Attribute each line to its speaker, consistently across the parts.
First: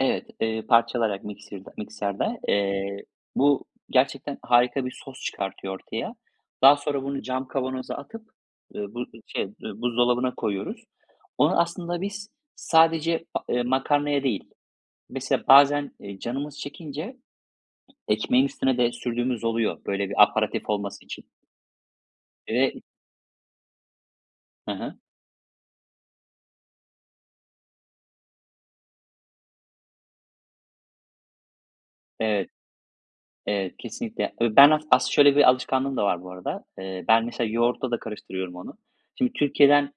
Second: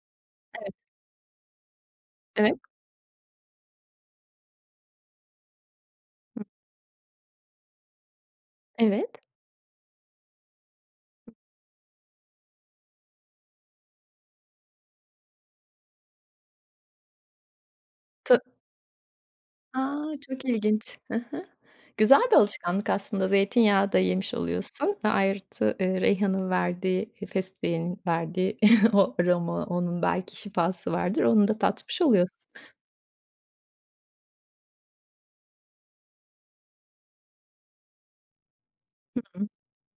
Speaker 1: Evet, eee,
Speaker 2: Evet.
Speaker 1: parçalayarak miksirde mikserde.
Speaker 2: Evet.
Speaker 1: Eee, bu gerçekten harika bir sos çıkartıyor ortaya.
Speaker 2: Hı.
Speaker 1: Daha sonra bunu cam kavanoza atıp, eee, bu
Speaker 2: Evet.
Speaker 1: ııı şey buzdolabına koyuyoruz. Onu aslında biz sadece, a eee, makarnaya değil, mesela bazen, eee, canımız çekince
Speaker 2: Ta
Speaker 1: ekmeğin üstüne de sürdüğümüz oluyor,
Speaker 2: A,
Speaker 1: böyle, bir
Speaker 2: çok
Speaker 1: aperatif
Speaker 2: ilginç.
Speaker 1: olması
Speaker 2: Hı
Speaker 1: için.
Speaker 2: hı. Güzel bir
Speaker 1: [unintelligible]
Speaker 2: alışkanlık aslında zeytinyağı da yemiş
Speaker 1: Hı
Speaker 2: oluyorsun.
Speaker 1: hı.
Speaker 2: Ve artı eee, reyhan'ın verdiği, eee, fesleğeni verdiği o aroma, onun belki şifası vardır, onu da tatmış oluyorsun.
Speaker 1: Evet. Evet kesinlikle. E, ben as aslında şöyle bir alışkanlığım da var bu arada. Eee, ben mesela yoğurtla da karıştırıyorum onu.
Speaker 2: Hı
Speaker 1: Şimdi
Speaker 2: hı.
Speaker 1: Türkiye'den,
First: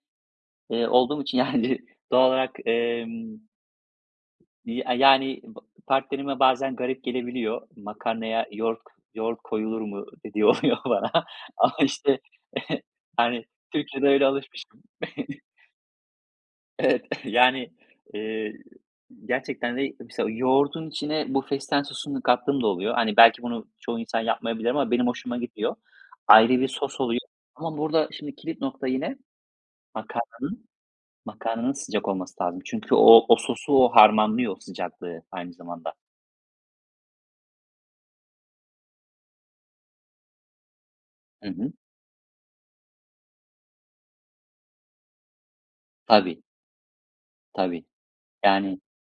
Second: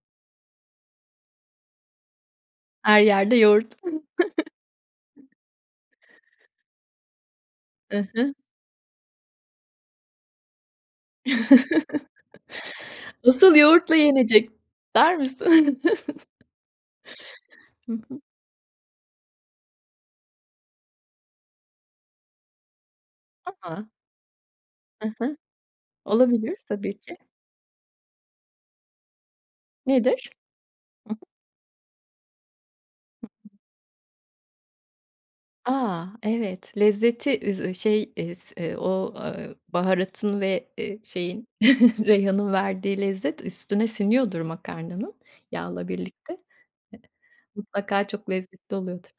Speaker 1: eee, olduğum için yani doğal olarak,
Speaker 2: Her yerde
Speaker 1: emm.
Speaker 2: yoğurt.
Speaker 1: Eee, a yani p partnerime bazen garip gelebiliyor.
Speaker 2: I hı.
Speaker 1: Makarnaya yoğurt k yoğurt koyulur mu dediği oluyor bana ama işte hani
Speaker 2: Asıl yoğurtla
Speaker 1: Türkiye'de öyle
Speaker 2: yenecek.
Speaker 1: alışmışım.
Speaker 2: Der misin.
Speaker 1: Evet, yani,
Speaker 2: Hı hı.
Speaker 1: eee, gerçekten de, mesela, yoğurdun içine bu fesleğen sosunu kattığım da oluyor. Hani, belki bunu
Speaker 2: A.
Speaker 1: çoğu insan yapmayabilir ama
Speaker 2: I
Speaker 1: benim
Speaker 2: hı.
Speaker 1: hoşuma gidiyor. Ayrı
Speaker 2: Olabilir
Speaker 1: bir
Speaker 2: tabii
Speaker 1: sos
Speaker 2: ki.
Speaker 1: oluyor ama burada, şimdi kilit nokta yine,
Speaker 2: Nedir?
Speaker 1: makarnanın,
Speaker 2: [unintelligible] Hı hı.
Speaker 1: makarnanın sıcak olması lazım. Çünkü o,
Speaker 2: Hı
Speaker 1: o
Speaker 2: hı.
Speaker 1: sosu, o harmanlıyor sıcaklığı aynı zamanda.
Speaker 2: A, evet lezzeti üz e şey is eee, o, eee, baharatın ve, eee, şeyin
Speaker 1: Hı hı.
Speaker 2: reyhanın verdiği lezzet, üstüne siniyordur makarnanın yağla birlikte. Eee,
Speaker 1: Tabii. Tabii.
Speaker 2: mutlaka çok lezzetli
Speaker 1: Yanii.
Speaker 2: oluyordur.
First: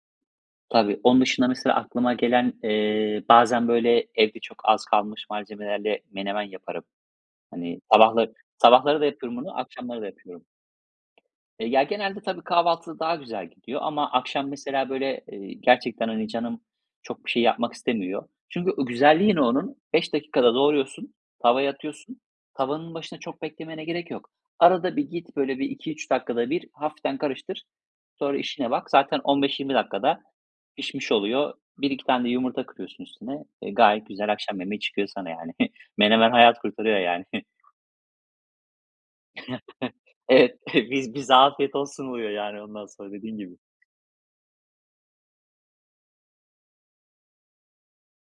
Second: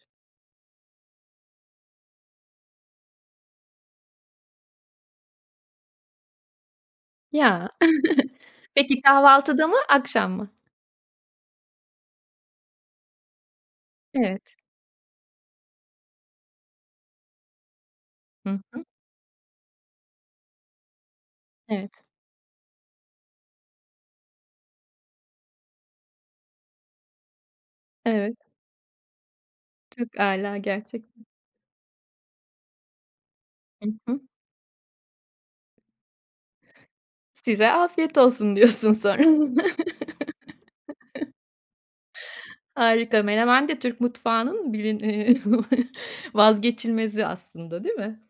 Speaker 1: Tabii. Onun dışında, mesela aklıma gelen, eee, bazen böyle, evde çok az kalmış malzemelerle menemen yaparım.
Speaker 2: Ya.
Speaker 1: Hani sabahları sabahları
Speaker 2: Peki
Speaker 1: da yapıyorum bunu,
Speaker 2: kahvaltıda mı,
Speaker 1: akşamları da
Speaker 2: akşam
Speaker 1: yapıyorum.
Speaker 2: mı?
Speaker 1: Ya, genelde tabii kahvaltıda daha güzel gidiyor ama
Speaker 2: Evet.
Speaker 1: akşam mesela böyle, eee, gerçekten, hani, canım çok bir şey yapmak istemiyor.
Speaker 2: Hı
Speaker 1: Çünkü
Speaker 2: hı.
Speaker 1: o güzelliği ne onun? 5 dakikada doğruyorsun, tavaya
Speaker 2: Evet.
Speaker 1: atıyorsun. Tavanın başında çok beklemene gerek yok. Arada bir git, böyle bir 2- 3 dakikada bir hafiften karıştır.
Speaker 2: Evet.
Speaker 1: Sonra işine bak, zaten 15- 20
Speaker 2: Çok
Speaker 1: dakikada
Speaker 2: âlâ
Speaker 1: pişmiş
Speaker 2: gerçekten.
Speaker 1: oluyor. 1- 2 tane de yumurta kırıyorsun üstüne, e,
Speaker 2: Hı
Speaker 1: gayet
Speaker 2: hı.
Speaker 1: güzel akşam yemeği çıkıyor sana yani. Menemen hayat kurtarıyor yani.
Speaker 2: Size afiyet olsun diyorsun sonra.
Speaker 1: Evet. Biz bize afiyet olsun oluyor yani ondan sonra,
Speaker 2: Harika,
Speaker 1: dediğin gibi.
Speaker 2: menemen de Türk mutfağının bilin eee, vazgeçilmezi aslında değil mi?